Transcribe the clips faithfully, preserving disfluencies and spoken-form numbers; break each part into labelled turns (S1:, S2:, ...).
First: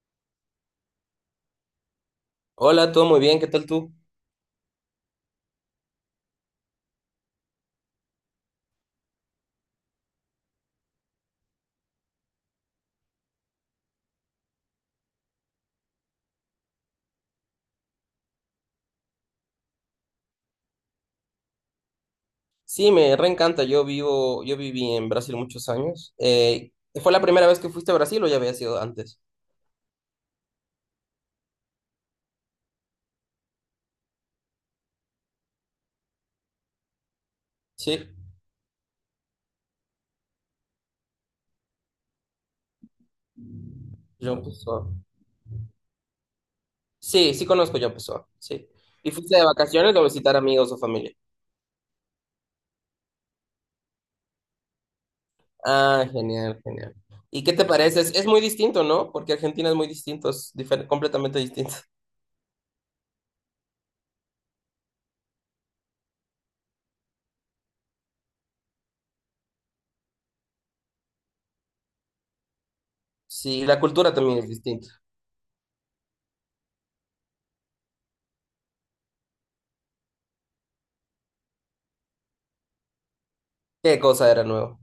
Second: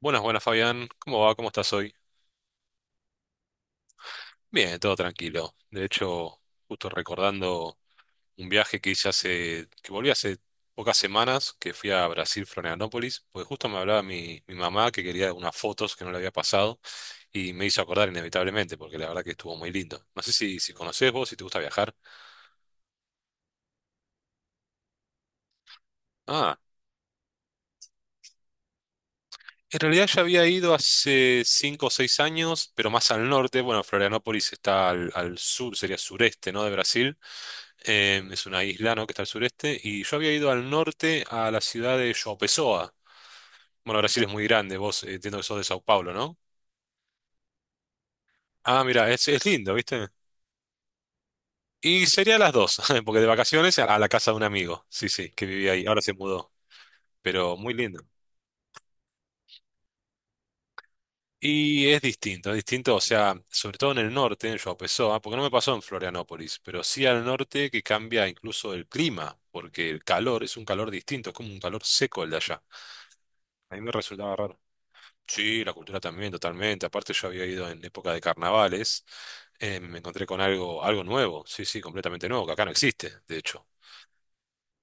S1: Buenas, buenas Fabián, ¿cómo va? ¿Cómo estás hoy?
S2: Hola, todo muy bien, ¿qué tal tú?
S1: Bien, todo tranquilo. De hecho, justo recordando un viaje que hice hace, que volví hace pocas semanas, que fui a Brasil, Florianópolis, porque justo me hablaba mi, mi mamá que quería unas fotos que no le había pasado y me hizo acordar inevitablemente, porque la verdad que estuvo muy lindo. No sé si, si conocés vos, si te gusta viajar.
S2: Sí, me reencanta, yo vivo, yo viví en Brasil muchos años.
S1: Ah,
S2: Eh, ¿fue la primera vez que fuiste a Brasil o ya había sido antes?
S1: en realidad ya había ido hace cinco o seis años, pero más al norte. Bueno, Florianópolis está al, al sur, sería sureste, ¿no? De Brasil.
S2: Sí,
S1: Eh, es una isla, ¿no? Que está al sureste, y yo había ido al norte a la ciudad de João Pessoa. Bueno, Brasil es
S2: yo
S1: muy grande,
S2: Pessoa.
S1: vos, eh, entiendo que sos de Sao Paulo, ¿no?
S2: Sí, sí conozco yo Pessoa, sí.
S1: Ah, mira,
S2: ¿Y
S1: es,
S2: fuiste
S1: es
S2: de
S1: lindo,
S2: vacaciones o a
S1: ¿viste?
S2: visitar amigos o familia?
S1: Y sería las dos, porque de vacaciones a la casa de un amigo, sí, sí, que vivía ahí, ahora
S2: Ah,
S1: se mudó,
S2: genial, genial. ¿Y qué
S1: pero
S2: te
S1: muy
S2: parece?
S1: lindo.
S2: Es, es muy distinto, ¿no? Porque Argentina es muy distinto, es difer- completamente distinto.
S1: Y es distinto, es distinto, o sea, sobre todo en el norte, en João Pessoa, porque no me pasó en Florianópolis, pero sí al norte que cambia incluso el clima, porque el calor es un calor distinto, es como un calor seco el de allá.
S2: Sí,
S1: A
S2: la
S1: mí me
S2: cultura
S1: resultaba
S2: también es
S1: raro.
S2: distinta.
S1: Sí, la cultura también, totalmente. Aparte, yo había ido en época de carnavales. Eh, me encontré con algo, algo nuevo, sí, sí, completamente nuevo, que acá no existe, de hecho.
S2: ¿Qué cosa era nuevo?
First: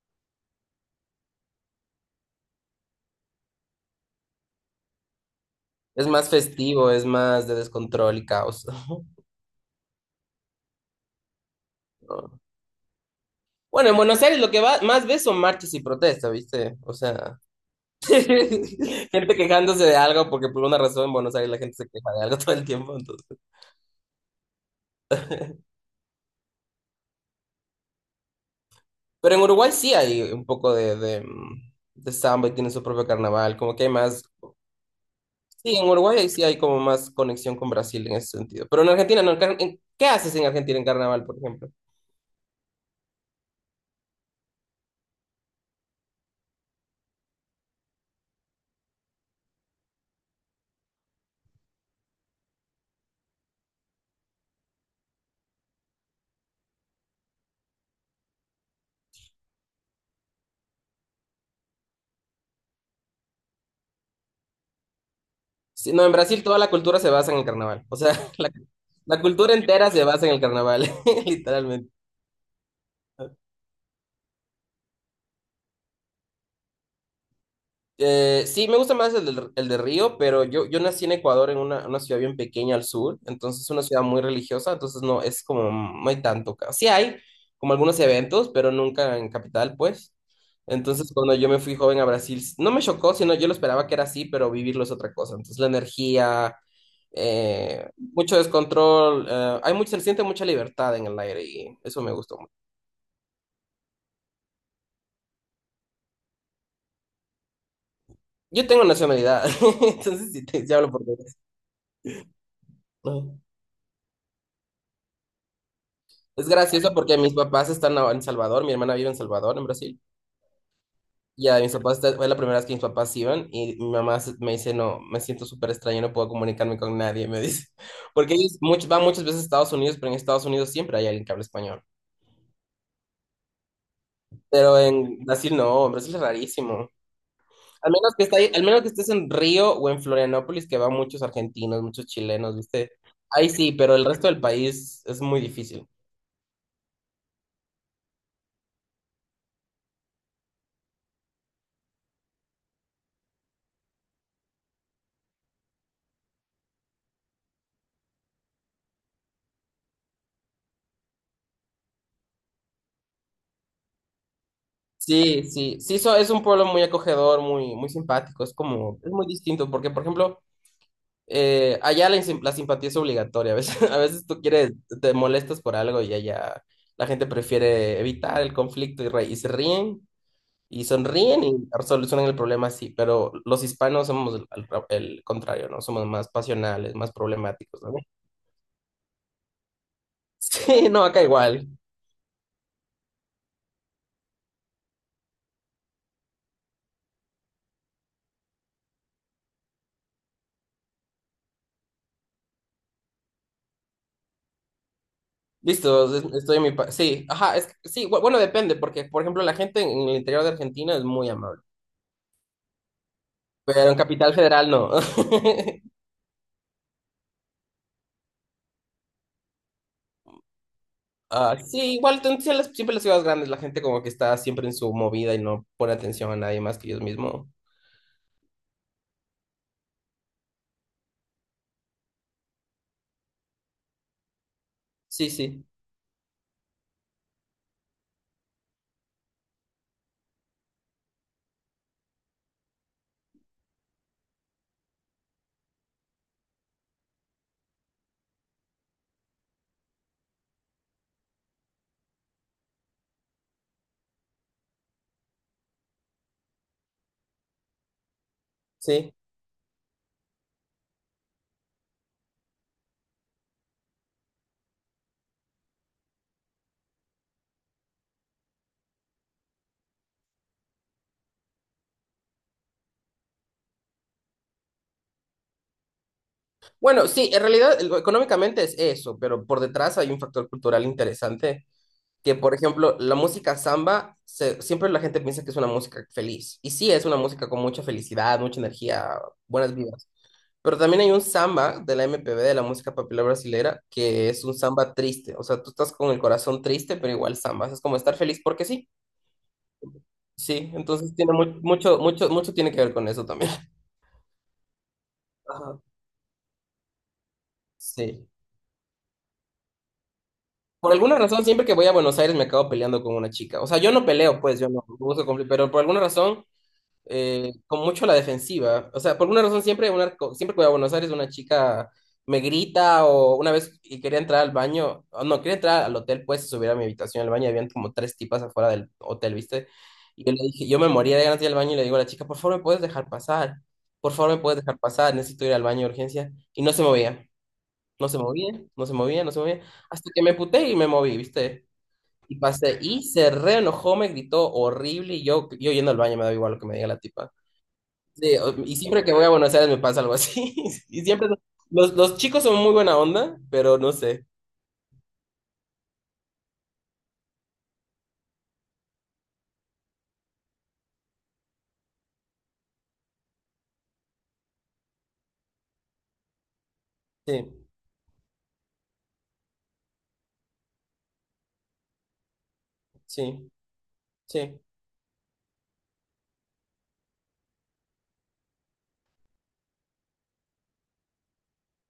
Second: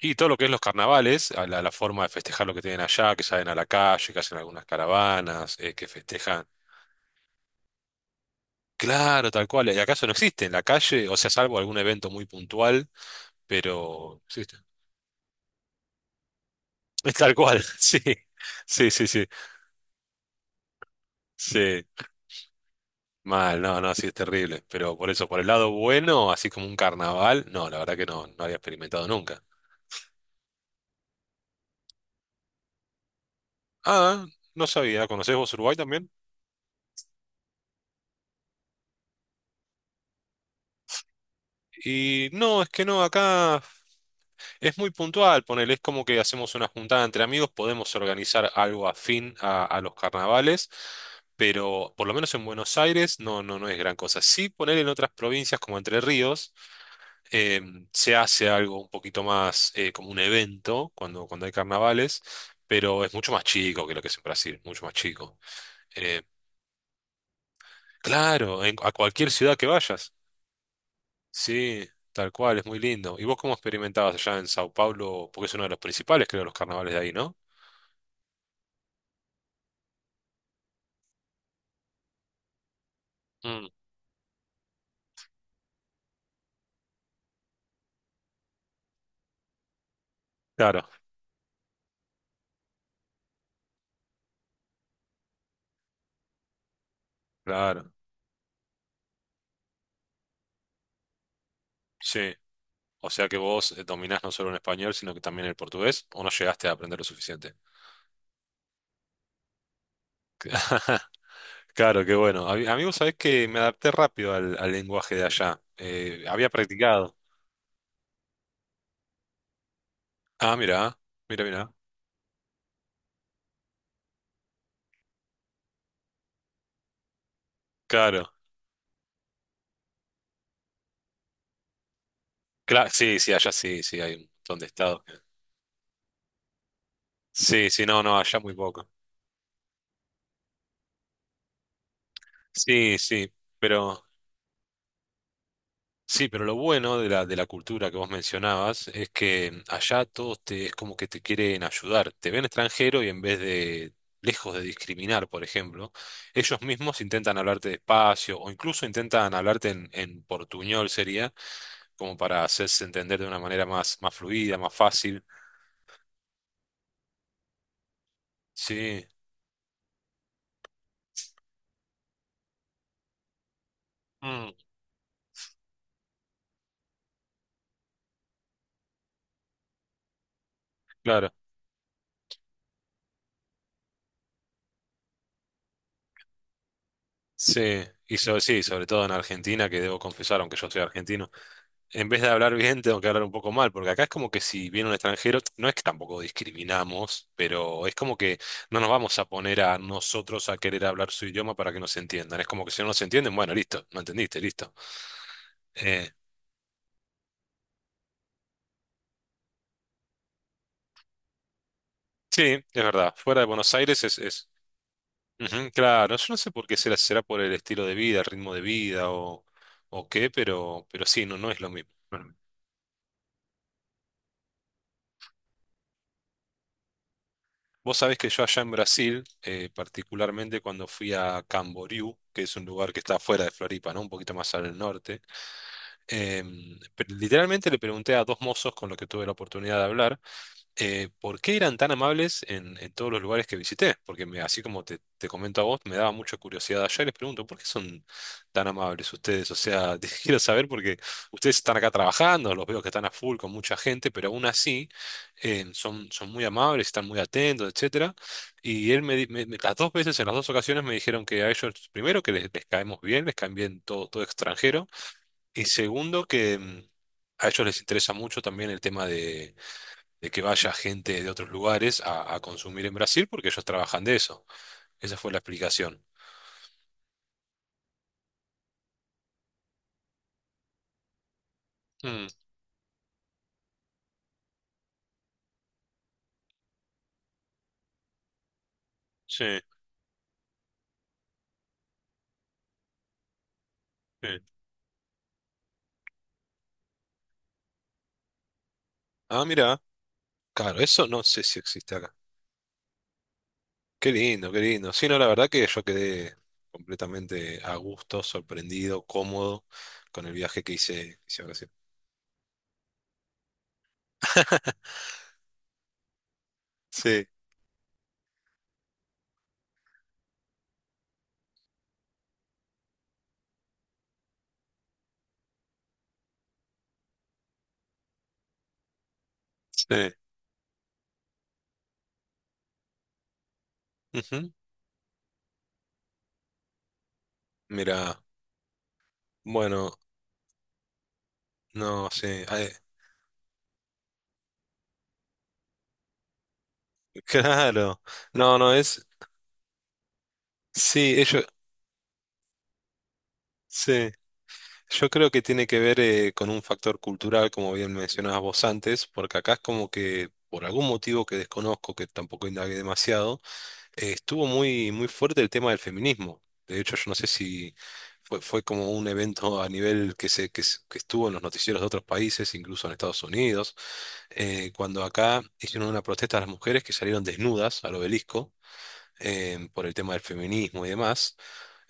S1: Y todo lo que es los carnavales, a la, la forma de festejar lo que tienen allá, que salen a la calle, que hacen algunas caravanas, eh, que
S2: Es más
S1: festejan.
S2: festivo, es más de descontrol y caos.
S1: Claro, tal cual. Y acaso no existe en la calle, o sea, salvo algún evento muy puntual,
S2: Bueno, en
S1: pero
S2: Buenos Aires lo
S1: existe.
S2: que va, más ves son marchas y protestas, ¿viste? O
S1: Es tal
S2: sea,
S1: cual, sí, sí, sí, sí,
S2: gente quejándose de algo porque por una razón en Buenos Aires la gente
S1: sí.
S2: se queja de algo todo el tiempo, entonces.
S1: Mal, no, no, sí es terrible. Pero por eso, por el lado bueno, así como un carnaval, no, la verdad que no, no había experimentado
S2: Pero en
S1: nunca.
S2: Uruguay sí hay un poco de, de, mm, de samba y tiene su propio carnaval, como que hay más.
S1: Ah, no sabía, ¿conocés vos Uruguay
S2: Sí, en
S1: también?
S2: Uruguay ahí sí hay como más conexión con Brasil en ese sentido. Pero en Argentina no. En car- en- ¿qué haces en Argentina en carnaval, por ejemplo?
S1: Y no, es que no, acá es muy puntual, ponele, es como que hacemos una juntada entre amigos, podemos organizar algo afín a, a los carnavales, pero por lo menos en Buenos Aires no, no, no es gran cosa. Sí, poner en otras provincias como Entre Ríos. Em, se hace algo un poquito más, eh, como un evento cuando, cuando hay carnavales, pero es mucho más chico que lo que es en Brasil, mucho más chico.
S2: Sí, no, en
S1: Eh,
S2: Brasil toda la cultura se basa en el carnaval. O sea, la,
S1: claro, en- a
S2: la
S1: cualquier
S2: cultura
S1: ciudad que
S2: entera se
S1: vayas.
S2: basa en el carnaval,
S1: Sí,
S2: literalmente.
S1: tal cual, es muy lindo. ¿Y vos cómo experimentabas allá en Sao Paulo? Porque es uno de los principales, creo, los carnavales de ahí, ¿no?
S2: Eh, sí, me gusta más el de, el de Río, pero yo, yo nací en Ecuador, en una, una ciudad bien pequeña al sur,
S1: Mm,
S2: entonces una ciudad muy religiosa, entonces no, es como, no hay tanto. ca- Sí hay como algunos eventos, pero nunca en capital, pues.
S1: claro,
S2: Entonces, cuando yo me fui joven a Brasil, s- no me chocó, sino yo lo esperaba que era así, pero vivirlo es otra cosa. Entonces, la energía, eh,
S1: claro,
S2: mucho descontrol, eh, hay mucho, se siente mucha libertad en el aire y eso me
S1: sí.
S2: gustó mucho.
S1: O sea que vos, eh, dominás no solo el español, sino que también el portugués, o no llegaste a aprender lo suficiente.
S2: Yo tengo nacionalidad, entonces sí, te, sí hablo por
S1: Claro, qué bueno. A mí, amigo, sabés
S2: mí.
S1: que me adapté rápido al, al lenguaje de allá. Eh, había
S2: Es gracioso
S1: practicado.
S2: porque mis papás están ahora en Salvador, mi hermana vive en Salvador, en Brasil.
S1: Ah, mira, mira,
S2: Y a mis
S1: mira.
S2: papás esta- fue la primera vez que mis papás iban y mi mamá se- me dice, no, me siento súper extraña, no puedo comunicarme con nadie, me dice.
S1: Claro.
S2: Porque ellos much- van muchas veces a Estados Unidos, pero en Estados Unidos siempre hay alguien que habla español.
S1: Cla- sí, sí, allá sí, sí, hay un montón de
S2: Pero
S1: estados. que-
S2: en Brasil no, en Brasil es rarísimo.
S1: Sí, sí,
S2: Al
S1: no,
S2: menos
S1: no,
S2: que está
S1: allá
S2: ahí-
S1: muy
S2: al menos que
S1: poco.
S2: estés en Río o en Florianópolis, que van muchos argentinos, muchos chilenos, ¿viste?
S1: Sí, sí,
S2: Ahí sí, pero
S1: pero
S2: el resto del país es muy difícil.
S1: sí, pero lo bueno de la, de la cultura que vos mencionabas es que allá todos te, es como que te quieren ayudar. Te ven extranjero y en vez de, lejos de discriminar, por ejemplo, ellos mismos intentan hablarte despacio o incluso intentan hablarte en, en portuñol, sería como para hacerse entender de una manera más, más fluida, más fácil.
S2: Sí, sí, sí, so- es un pueblo muy acogedor, muy, muy simpático, es como,
S1: Sí,
S2: es muy distinto, porque por ejemplo, eh, allá la, insim- la simpatía es obligatoria, a veces, a veces tú
S1: mm,
S2: quieres, te molestas por algo y allá la gente prefiere evitar el conflicto y, re- y se ríen y
S1: claro.
S2: sonríen y solucionan el problema así, pero los hispanos somos el, al el contrario, ¿no? Somos más pasionales, más problemáticos,
S1: Sí,
S2: ¿no?
S1: y sobre, sí, sobre todo en Argentina, que debo confesar, aunque yo soy
S2: Sí, no, acá
S1: argentino,
S2: igual.
S1: en vez de hablar bien, tengo que hablar un poco mal, porque acá es como que si viene un extranjero, no es que tampoco discriminamos, pero es como que no nos vamos a poner a nosotros a querer hablar su idioma para que nos entiendan. Es como que si no nos entienden, bueno, listo, no entendiste, listo. Eh,
S2: Listo, es- estoy en mi... pa- Sí, ajá, es que- sí, bu- bueno, depende, porque, por ejemplo, la gente en el interior de Argentina es muy amable.
S1: sí, es verdad, fuera de Buenos
S2: Pero en
S1: Aires es,
S2: Capital
S1: es
S2: Federal no.
S1: Ujú, claro, yo no sé por qué será, será por el estilo de vida, el ritmo de vida o, o qué, pero, pero sí, no, no
S2: Ah,
S1: es lo
S2: sí,
S1: mismo. No
S2: igual
S1: es lo
S2: ten-
S1: mismo.
S2: sí, las- siempre las ciudades grandes, la gente como que está siempre en su movida y no pone atención a nadie más que ellos mismos.
S1: Vos sabés que yo allá en Brasil, eh, particularmente cuando fui a Camboriú, que es un lugar que está fuera de Floripa, ¿no? Un poquito más al norte.
S2: Sí, sí,
S1: Em, pe- literalmente le pregunté a dos mozos con los que tuve la oportunidad de hablar, eh, ¿por qué eran tan amables en, en todos los lugares que visité? Porque me- así como te, te comento a vos, me daba mucha curiosidad allá y les pregunto, ¿por qué son tan amables ustedes? O sea, te quiero saber porque ustedes están acá trabajando, los veo que están a full con mucha gente, pero aún así, eh, son, son muy amables, están muy atentos, etcétera. Y él
S2: sí.
S1: me, di- me- me- las dos veces, en las dos ocasiones me dijeron que a ellos, primero, que les, les caemos bien, les caen bien todo, todo extranjero, y segundo, que... mm, A ellos les interesa mucho también el tema de que vaya gente de otros lugares a, a consumir en Brasil porque ellos trabajan de eso. Esa fue la explicación.
S2: Bueno, sí, en realidad el- económicamente es eso, pero por detrás hay un factor cultural interesante,
S1: Mm,
S2: que por ejemplo, la música samba, se- siempre la gente piensa que es una música feliz. Y sí, es una música con mucha felicidad, mucha energía,
S1: sí,
S2: buenas vidas. Pero también hay un samba de la M P B, de la música popular brasilera, que
S1: sí.
S2: es un samba triste. O sea, tú estás con el corazón triste, pero igual samba. Es como estar feliz porque sí.
S1: Ah, mira,
S2: Sí,
S1: claro, eso
S2: entonces
S1: no
S2: tiene
S1: sé si
S2: mu-
S1: existe
S2: mucho,
S1: acá.
S2: mucho, mucho tiene que ver con eso también.
S1: Qué lindo, qué lindo. Sí, no, la verdad que
S2: Ajá.
S1: yo quedé completamente a gusto,
S2: Sí.
S1: sorprendido, cómodo con el viaje que
S2: Por alguna
S1: hice, hice
S2: razón,
S1: a
S2: siempre
S1: Brasil.
S2: que voy a Buenos Aires me acabo peleando con una chica. O sea, yo no peleo, pues, yo no busco conflicto, pero por alguna razón
S1: Sí,
S2: eh, con mucho a la defensiva. O sea, por alguna razón siempre, una, siempre que voy a Buenos Aires una chica me grita o una vez y quería entrar al baño, o no, quería entrar al hotel, pues subir a mi habitación al baño, y habían como tres tipas afuera del hotel, ¿viste?
S1: sí.
S2: Y yo le dije, yo me moría de ganas de ir al baño y le digo a la chica, por favor, ¿me puedes dejar pasar? Por favor, ¿me
S1: Ujú.
S2: puedes dejar pasar? Necesito ir al baño de urgencia. Y no se movía, no se
S1: Mira,
S2: movía, no se movía, no se movía,
S1: bueno,
S2: hasta que me puté y me moví, ¿viste?
S1: no
S2: Y
S1: sé. Ay,
S2: pasé, y se reenojó, me gritó horrible, y yo, yo yendo al baño me da igual lo que me diga la tipa.
S1: claro.
S2: Sí, o-
S1: No, no
S2: y siempre
S1: es.
S2: que voy a Buenos Aires me pasa algo así. Y
S1: Sí,
S2: siempre son-
S1: ellos.
S2: los, los chicos son muy buena onda, pero no
S1: Sí.
S2: sé.
S1: Yo creo que tiene que ver, eh, con un factor cultural, como bien mencionabas vos antes, porque acá es como que, por algún motivo que desconozco, que tampoco indagué demasiado, eh, estuvo muy, muy fuerte el tema del feminismo. De hecho, yo no sé
S2: Sí,
S1: si fue, fue como un evento a nivel que, se, que, se- que estuvo en los noticieros de otros países, incluso en Estados
S2: sí,
S1: Unidos,
S2: sí,
S1: eh, cuando acá hicieron una protesta a las mujeres que salieron desnudas al obelisco, eh, por el tema del feminismo y demás.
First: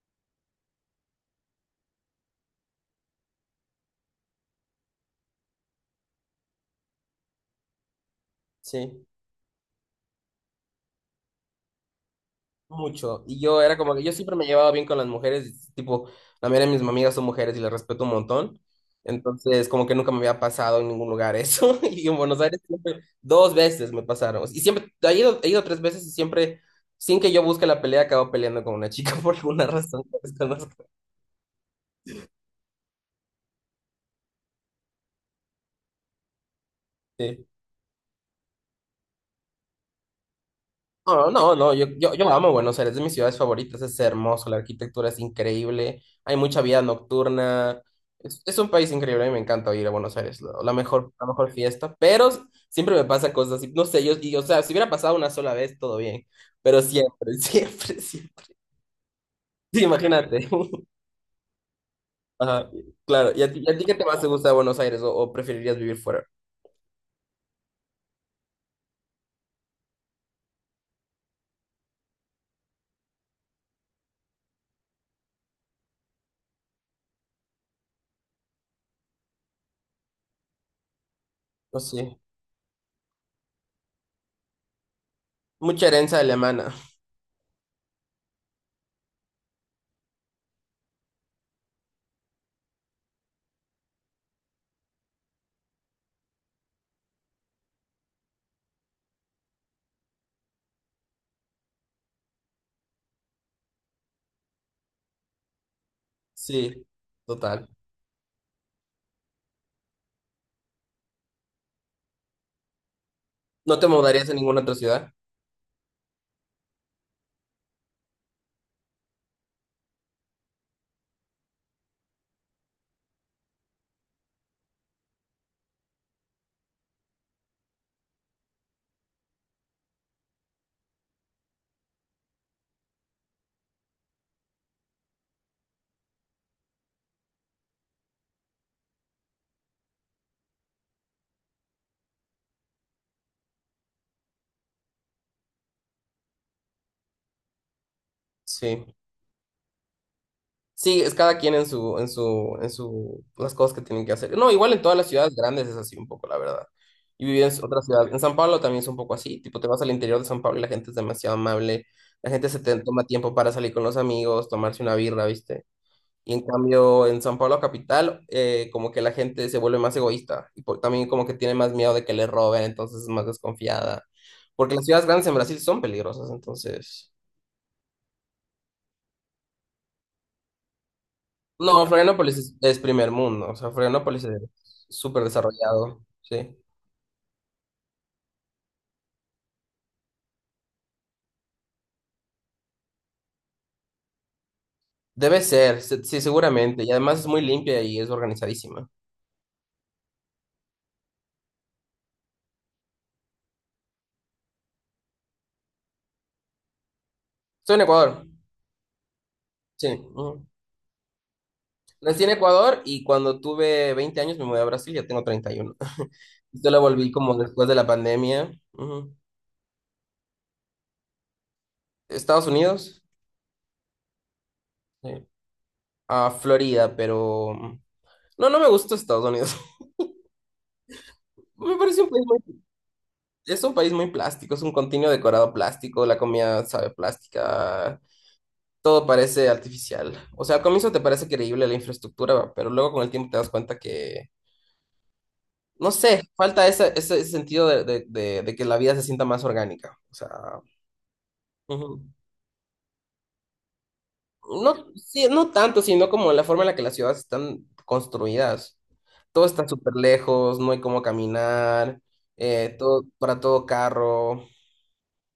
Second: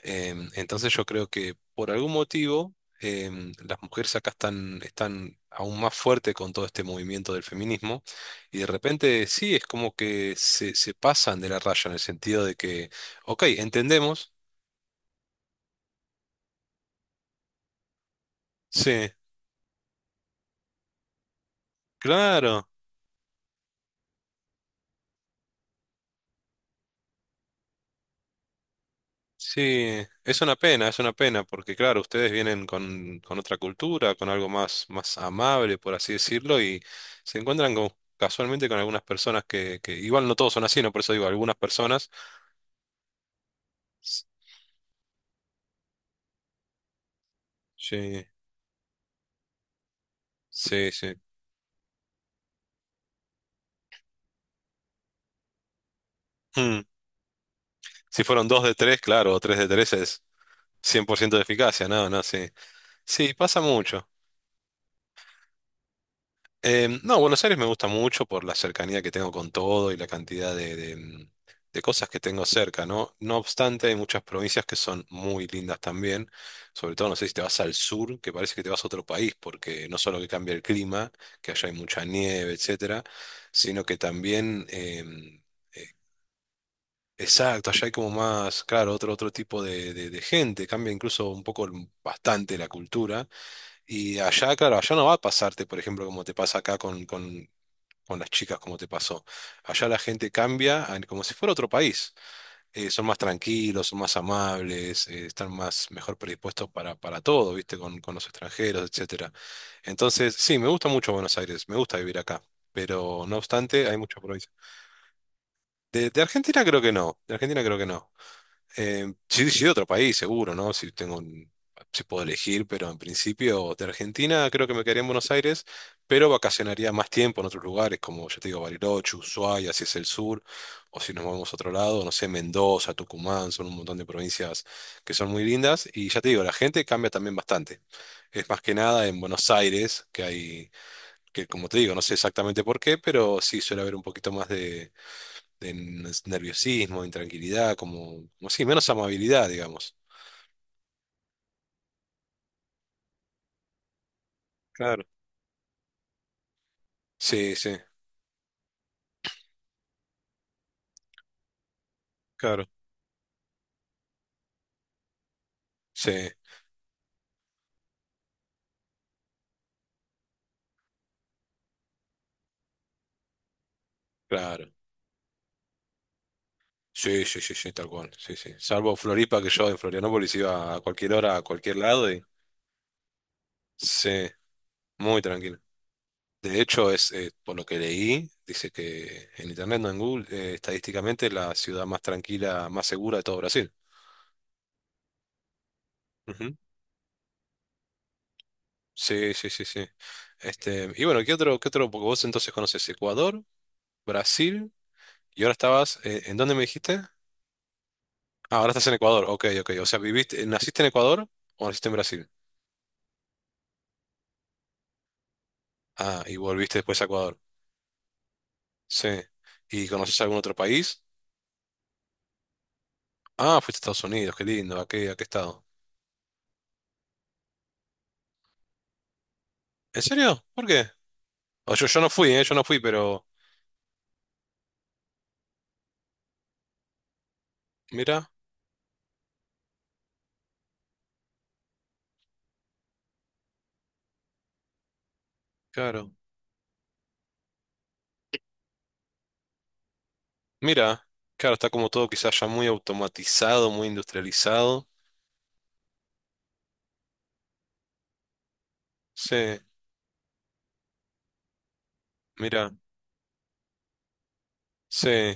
S1: Em, entonces yo creo que por algún motivo, em, las mujeres acá están, están aún más fuertes con todo este movimiento del feminismo y de
S2: sí,
S1: repente sí, es como que se, se pasan de la raya en el sentido de que,
S2: mucho. Y
S1: ok,
S2: yo era como que yo
S1: entendemos,
S2: siempre me llevaba bien con las mujeres, tipo, la mayoría de mis amigas son mujeres y las respeto un montón.
S1: sí,
S2: Entonces, como que nunca me había pasado en ningún lugar eso. Y en Buenos Aires
S1: claro,
S2: siempre, dos veces me pasaron. Y siempre, he ido, he ido tres veces y siempre, sin que yo busque la pelea, acabo peleando con una chica por alguna
S1: sí,
S2: razón que
S1: es una
S2: desconozco.
S1: pena, es una pena porque claro, ustedes vienen con, con otra cultura, con algo más, más amable, por así decirlo, y se
S2: Sí.
S1: encuentran con- casualmente con algunas personas que, que igual no todos son así, no por eso digo
S2: No, no,
S1: algunas
S2: no, yo,
S1: personas.
S2: yo, yo amo Buenos Aires, es de mis ciudades favoritas, es hermoso, la arquitectura es increíble, hay mucha vida nocturna,
S1: Sí,
S2: es, es un país increíble, a mí me encanta ir a Buenos Aires, lo- la
S1: sí,
S2: mejor,
S1: sí.
S2: la mejor fiesta, pero siempre me pasan cosas así, no sé, yo, y, o sea, si hubiera pasado una sola vez, todo bien,
S1: Hmm.
S2: pero siempre, siempre,
S1: Si
S2: siempre,
S1: fueron dos de tres, claro, o tres de
S2: sí,
S1: tres es
S2: imagínate.
S1: cien por ciento de eficacia, no, no, sí.
S2: Ajá, claro,
S1: Sí,
S2: ¿y a
S1: pasa
S2: ti, y a ti qué te
S1: mucho.
S2: más te gusta de Buenos Aires o, o preferirías vivir fuera?
S1: Em, no, Buenos Aires me gusta mucho por la cercanía que tengo con todo y la cantidad de, de, mm, de cosas que tengo cerca, ¿no? No obstante, hay muchas provincias que son muy lindas también, sobre todo, no sé si te vas al sur, que parece que te vas a otro país, porque no solo que cambia el clima, que allá hay
S2: No
S1: mucha
S2: sé,
S1: nieve, etcétera, sino que también... em,
S2: mucha
S1: eh,
S2: herencia alemana,
S1: Exacto, allá hay como más, claro, otro, otro tipo de, de- de gente, cambia incluso un poco el- bastante la cultura. Y allá, claro, allá no va a pasarte, por ejemplo, como te pasa acá con, con, con las chicas, como te pasó. Allá la gente cambia a- como si fuera otro país. Eh, son más tranquilos, son más amables, eh, están más mejor predispuestos
S2: sí,
S1: para, para todo,
S2: total,
S1: ¿viste? Con, con los extranjeros, etcétera. Entonces, sí, me gusta mucho Buenos Aires, me gusta vivir acá. Pero no
S2: ¿no te
S1: obstante, hay mucha
S2: mudarías a
S1: provincia.
S2: ninguna otra ciudad?
S1: De, de Argentina creo que no, de Argentina creo que no. Eh, sí, sí, de otro país, seguro, ¿no? Si tengo un- si puedo elegir, pero en principio de Argentina creo que me quedaría en Buenos Aires, pero vacacionaría más tiempo en otros lugares, como ya te digo, Bariloche, Ushuaia, si es el sur, o si nos vamos a otro lado, no sé, Mendoza, Tucumán, son un montón de provincias que son muy lindas, y ya te digo, la gente cambia también bastante. Es más que nada en Buenos Aires, que hay, que como te digo, no sé exactamente por qué, pero sí suele haber un poquito más de nerviosismo, de intranquilidad, como, como sí, menos
S2: Sí.
S1: amabilidad, digamos.
S2: Sí, es cada quien en su, en su, en su, las cosas que tienen que hacer. No, igual en todas
S1: Claro.
S2: las ciudades grandes es así un poco, la verdad. Y vivir en
S1: Sí, sí,
S2: otra ciudad. En San Pablo también es un poco así. Tipo, te vas al interior de San Pablo y la gente es demasiado amable. La gente se
S1: claro.
S2: te toma tiempo para salir con los amigos, tomarse una birra, ¿viste?
S1: Sí,
S2: Y en cambio, en San Pablo capital, eh, como que la gente se vuelve más egoísta. Y por- también como que tiene más miedo de que le roben, entonces es más desconfiada.
S1: claro.
S2: Porque las ciudades grandes en Brasil son peligrosas, entonces.
S1: Sí, sí, sí, sí, tal cual. Sí, sí. Salvo Floripa, que yo en Florianópolis iba a cualquier hora, a cualquier
S2: No,
S1: lado y
S2: Florianópolis es, es primer mundo, o sea, Florianópolis
S1: sí,
S2: es
S1: muy
S2: súper
S1: tranquilo.
S2: desarrollado, sí.
S1: De hecho, es eh, por lo que leí, dice que en internet, no en Google, eh, estadísticamente es la ciudad más tranquila, más segura de todo Brasil.
S2: Debe ser, se- sí,
S1: Ujú.
S2: seguramente, y además es muy limpia y es organizadísima.
S1: Sí, sí, sí, sí. Este, y bueno, ¿qué otro, qué otro? Porque vos entonces conoces Ecuador, Brasil. Y ahora estabas, eh, ¿en dónde me dijiste?
S2: Estoy en Ecuador,
S1: Ah, ahora estás en Ecuador. Ok, ok. O
S2: sí.
S1: sea,
S2: Ujú.
S1: viviste, ¿naciste en Ecuador o naciste en
S2: Nací
S1: Brasil?
S2: en Ecuador y cuando tuve veinte años me mudé a Brasil, ya tengo treinta y uno.
S1: Ah, y
S2: Yo
S1: volviste
S2: la
S1: después a
S2: volví
S1: Ecuador.
S2: como después de la pandemia.
S1: Sí.
S2: Ujú.
S1: ¿Y conoces algún otro país?
S2: Estados Unidos,
S1: Ah, fuiste a Estados Unidos, qué lindo. ¿A qué, a qué
S2: sí.
S1: estado?
S2: A Florida, pero. No, no me gusta Estados Unidos.
S1: ¿En serio? ¿Por qué? O
S2: Me
S1: yo, yo
S2: parece
S1: no
S2: un país
S1: fui, ¿eh? Yo
S2: muy,
S1: no fui, pero…
S2: es un país muy plástico, es un continuo decorado plástico, la comida sabe plástica,
S1: Mira,
S2: todo parece artificial. O sea, al comienzo te parece creíble la infraestructura, pero luego con el tiempo te das cuenta que, no
S1: claro.
S2: sé, falta ese, ese, ese sentido de, de- de- de que la vida se sienta más orgánica. O sea,
S1: Mira, claro, está como
S2: ujú.
S1: todo quizás ya muy automatizado, muy industrializado.
S2: No, sí, no tanto, sino como la forma en la que las ciudades están construidas.
S1: Sí,
S2: Todo está súper lejos, no hay cómo caminar,
S1: mira,
S2: eh, todo, para todo carro.
S1: sí.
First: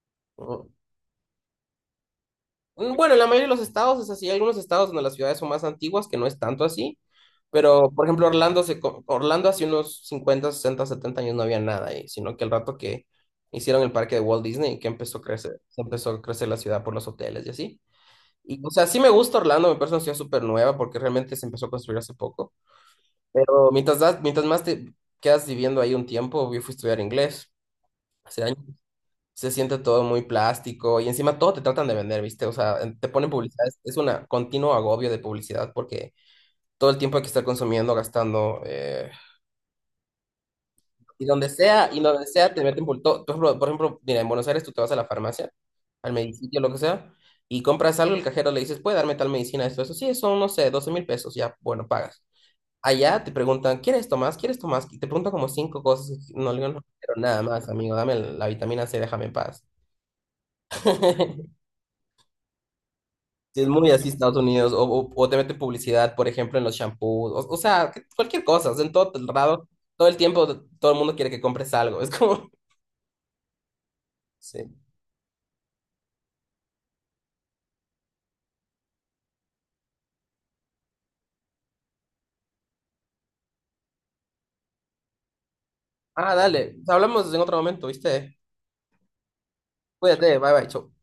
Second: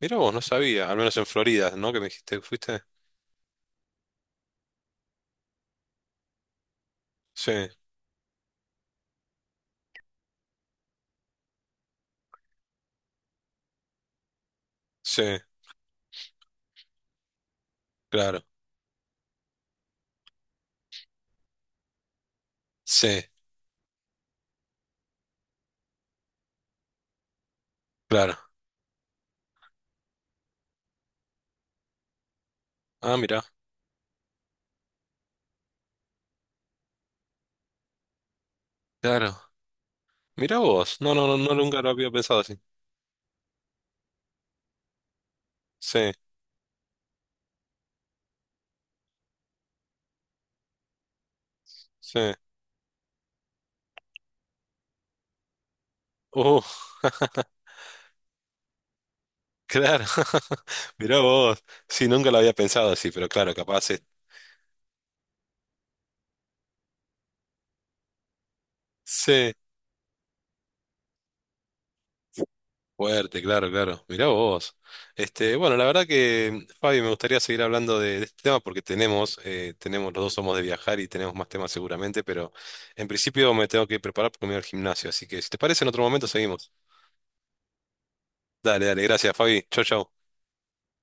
S1: Mira vos, no
S2: ¿No?
S1: sabía, al menos en Florida, ¿no? ¿Que me dijiste, fuiste?
S2: Mm. Bueno, en la mayoría de los estados es así. Hay algunos estados donde las ciudades son más antiguas que no es tanto así.
S1: Sí,
S2: Pero, por ejemplo, Orlando, se, co- Orlando hace unos cincuenta, sesenta, setenta años no había nada ahí, sino que el rato que hicieron el parque de Walt Disney, que empezó
S1: sí,
S2: a crecer, se empezó a crecer la ciudad por los hoteles y así.
S1: claro.
S2: Y, o sea, sí me gusta Orlando, me parece una ciudad súper nueva porque realmente se empezó a construir hace poco.
S1: Sí,
S2: Pero mientras, das- mientras más te quedas viviendo ahí un tiempo, yo fui a estudiar inglés.
S1: claro.
S2: Hace se siente todo muy plástico y encima todo te tratan de vender, ¿viste? O sea, en- te
S1: Ah,
S2: ponen
S1: mira,
S2: publicidad, es es una continuo agobio de publicidad porque todo el tiempo hay que estar consumiendo, gastando, eh,
S1: claro. Mira vos. No, no,
S2: y
S1: no,
S2: donde
S1: no, nunca lo
S2: sea, y
S1: había
S2: donde
S1: pensado
S2: sea
S1: así.
S2: te meten por todo. Por ejemplo, por ejemplo, mira, en Buenos Aires tú te vas a la farmacia,
S1: Sí,
S2: al medicitio, lo que sea, y compras algo, el cajero le dices, ¿puede darme tal medicina, esto, eso? Sí, son, no sé, doce mil pesos, ya, bueno,
S1: sí.
S2: pagas. Allá te preguntan, ¿quieres esto más? ¿Quieres esto más? Y te preguntan como cinco cosas. Y no
S1: Uh,
S2: le digo, no quiero nada más, amigo. Dame la vitamina C, déjame en paz.
S1: claro. Mira vos. Sí, nunca lo había pensado así, pero claro,
S2: Sí, es
S1: capaz
S2: muy
S1: es.
S2: así Estados Unidos, o, o, o te meten publicidad, por ejemplo, en los shampoos, o, o sea, que- cualquier cosa, o sea, en todo el
S1: Sí,
S2: lado todo el tiempo, todo el mundo quiere que compres algo, es como.
S1: fuerte, claro, claro. Mira vos.
S2: Sí.
S1: Este, bueno, la verdad que, Fabi, me gustaría seguir hablando de, de este tema porque tenemos, eh, tenemos, los dos somos de viajar y tenemos más temas seguramente, pero en principio me tengo que preparar porque me voy al gimnasio. Así que, si te parece, en otro momento
S2: Ah,
S1: seguimos.
S2: dale, hablamos en otro momento, ¿viste?
S1: Dale, dale, gracias, Fabi. Chau, chau.
S2: Cuídate, bye bye, chau.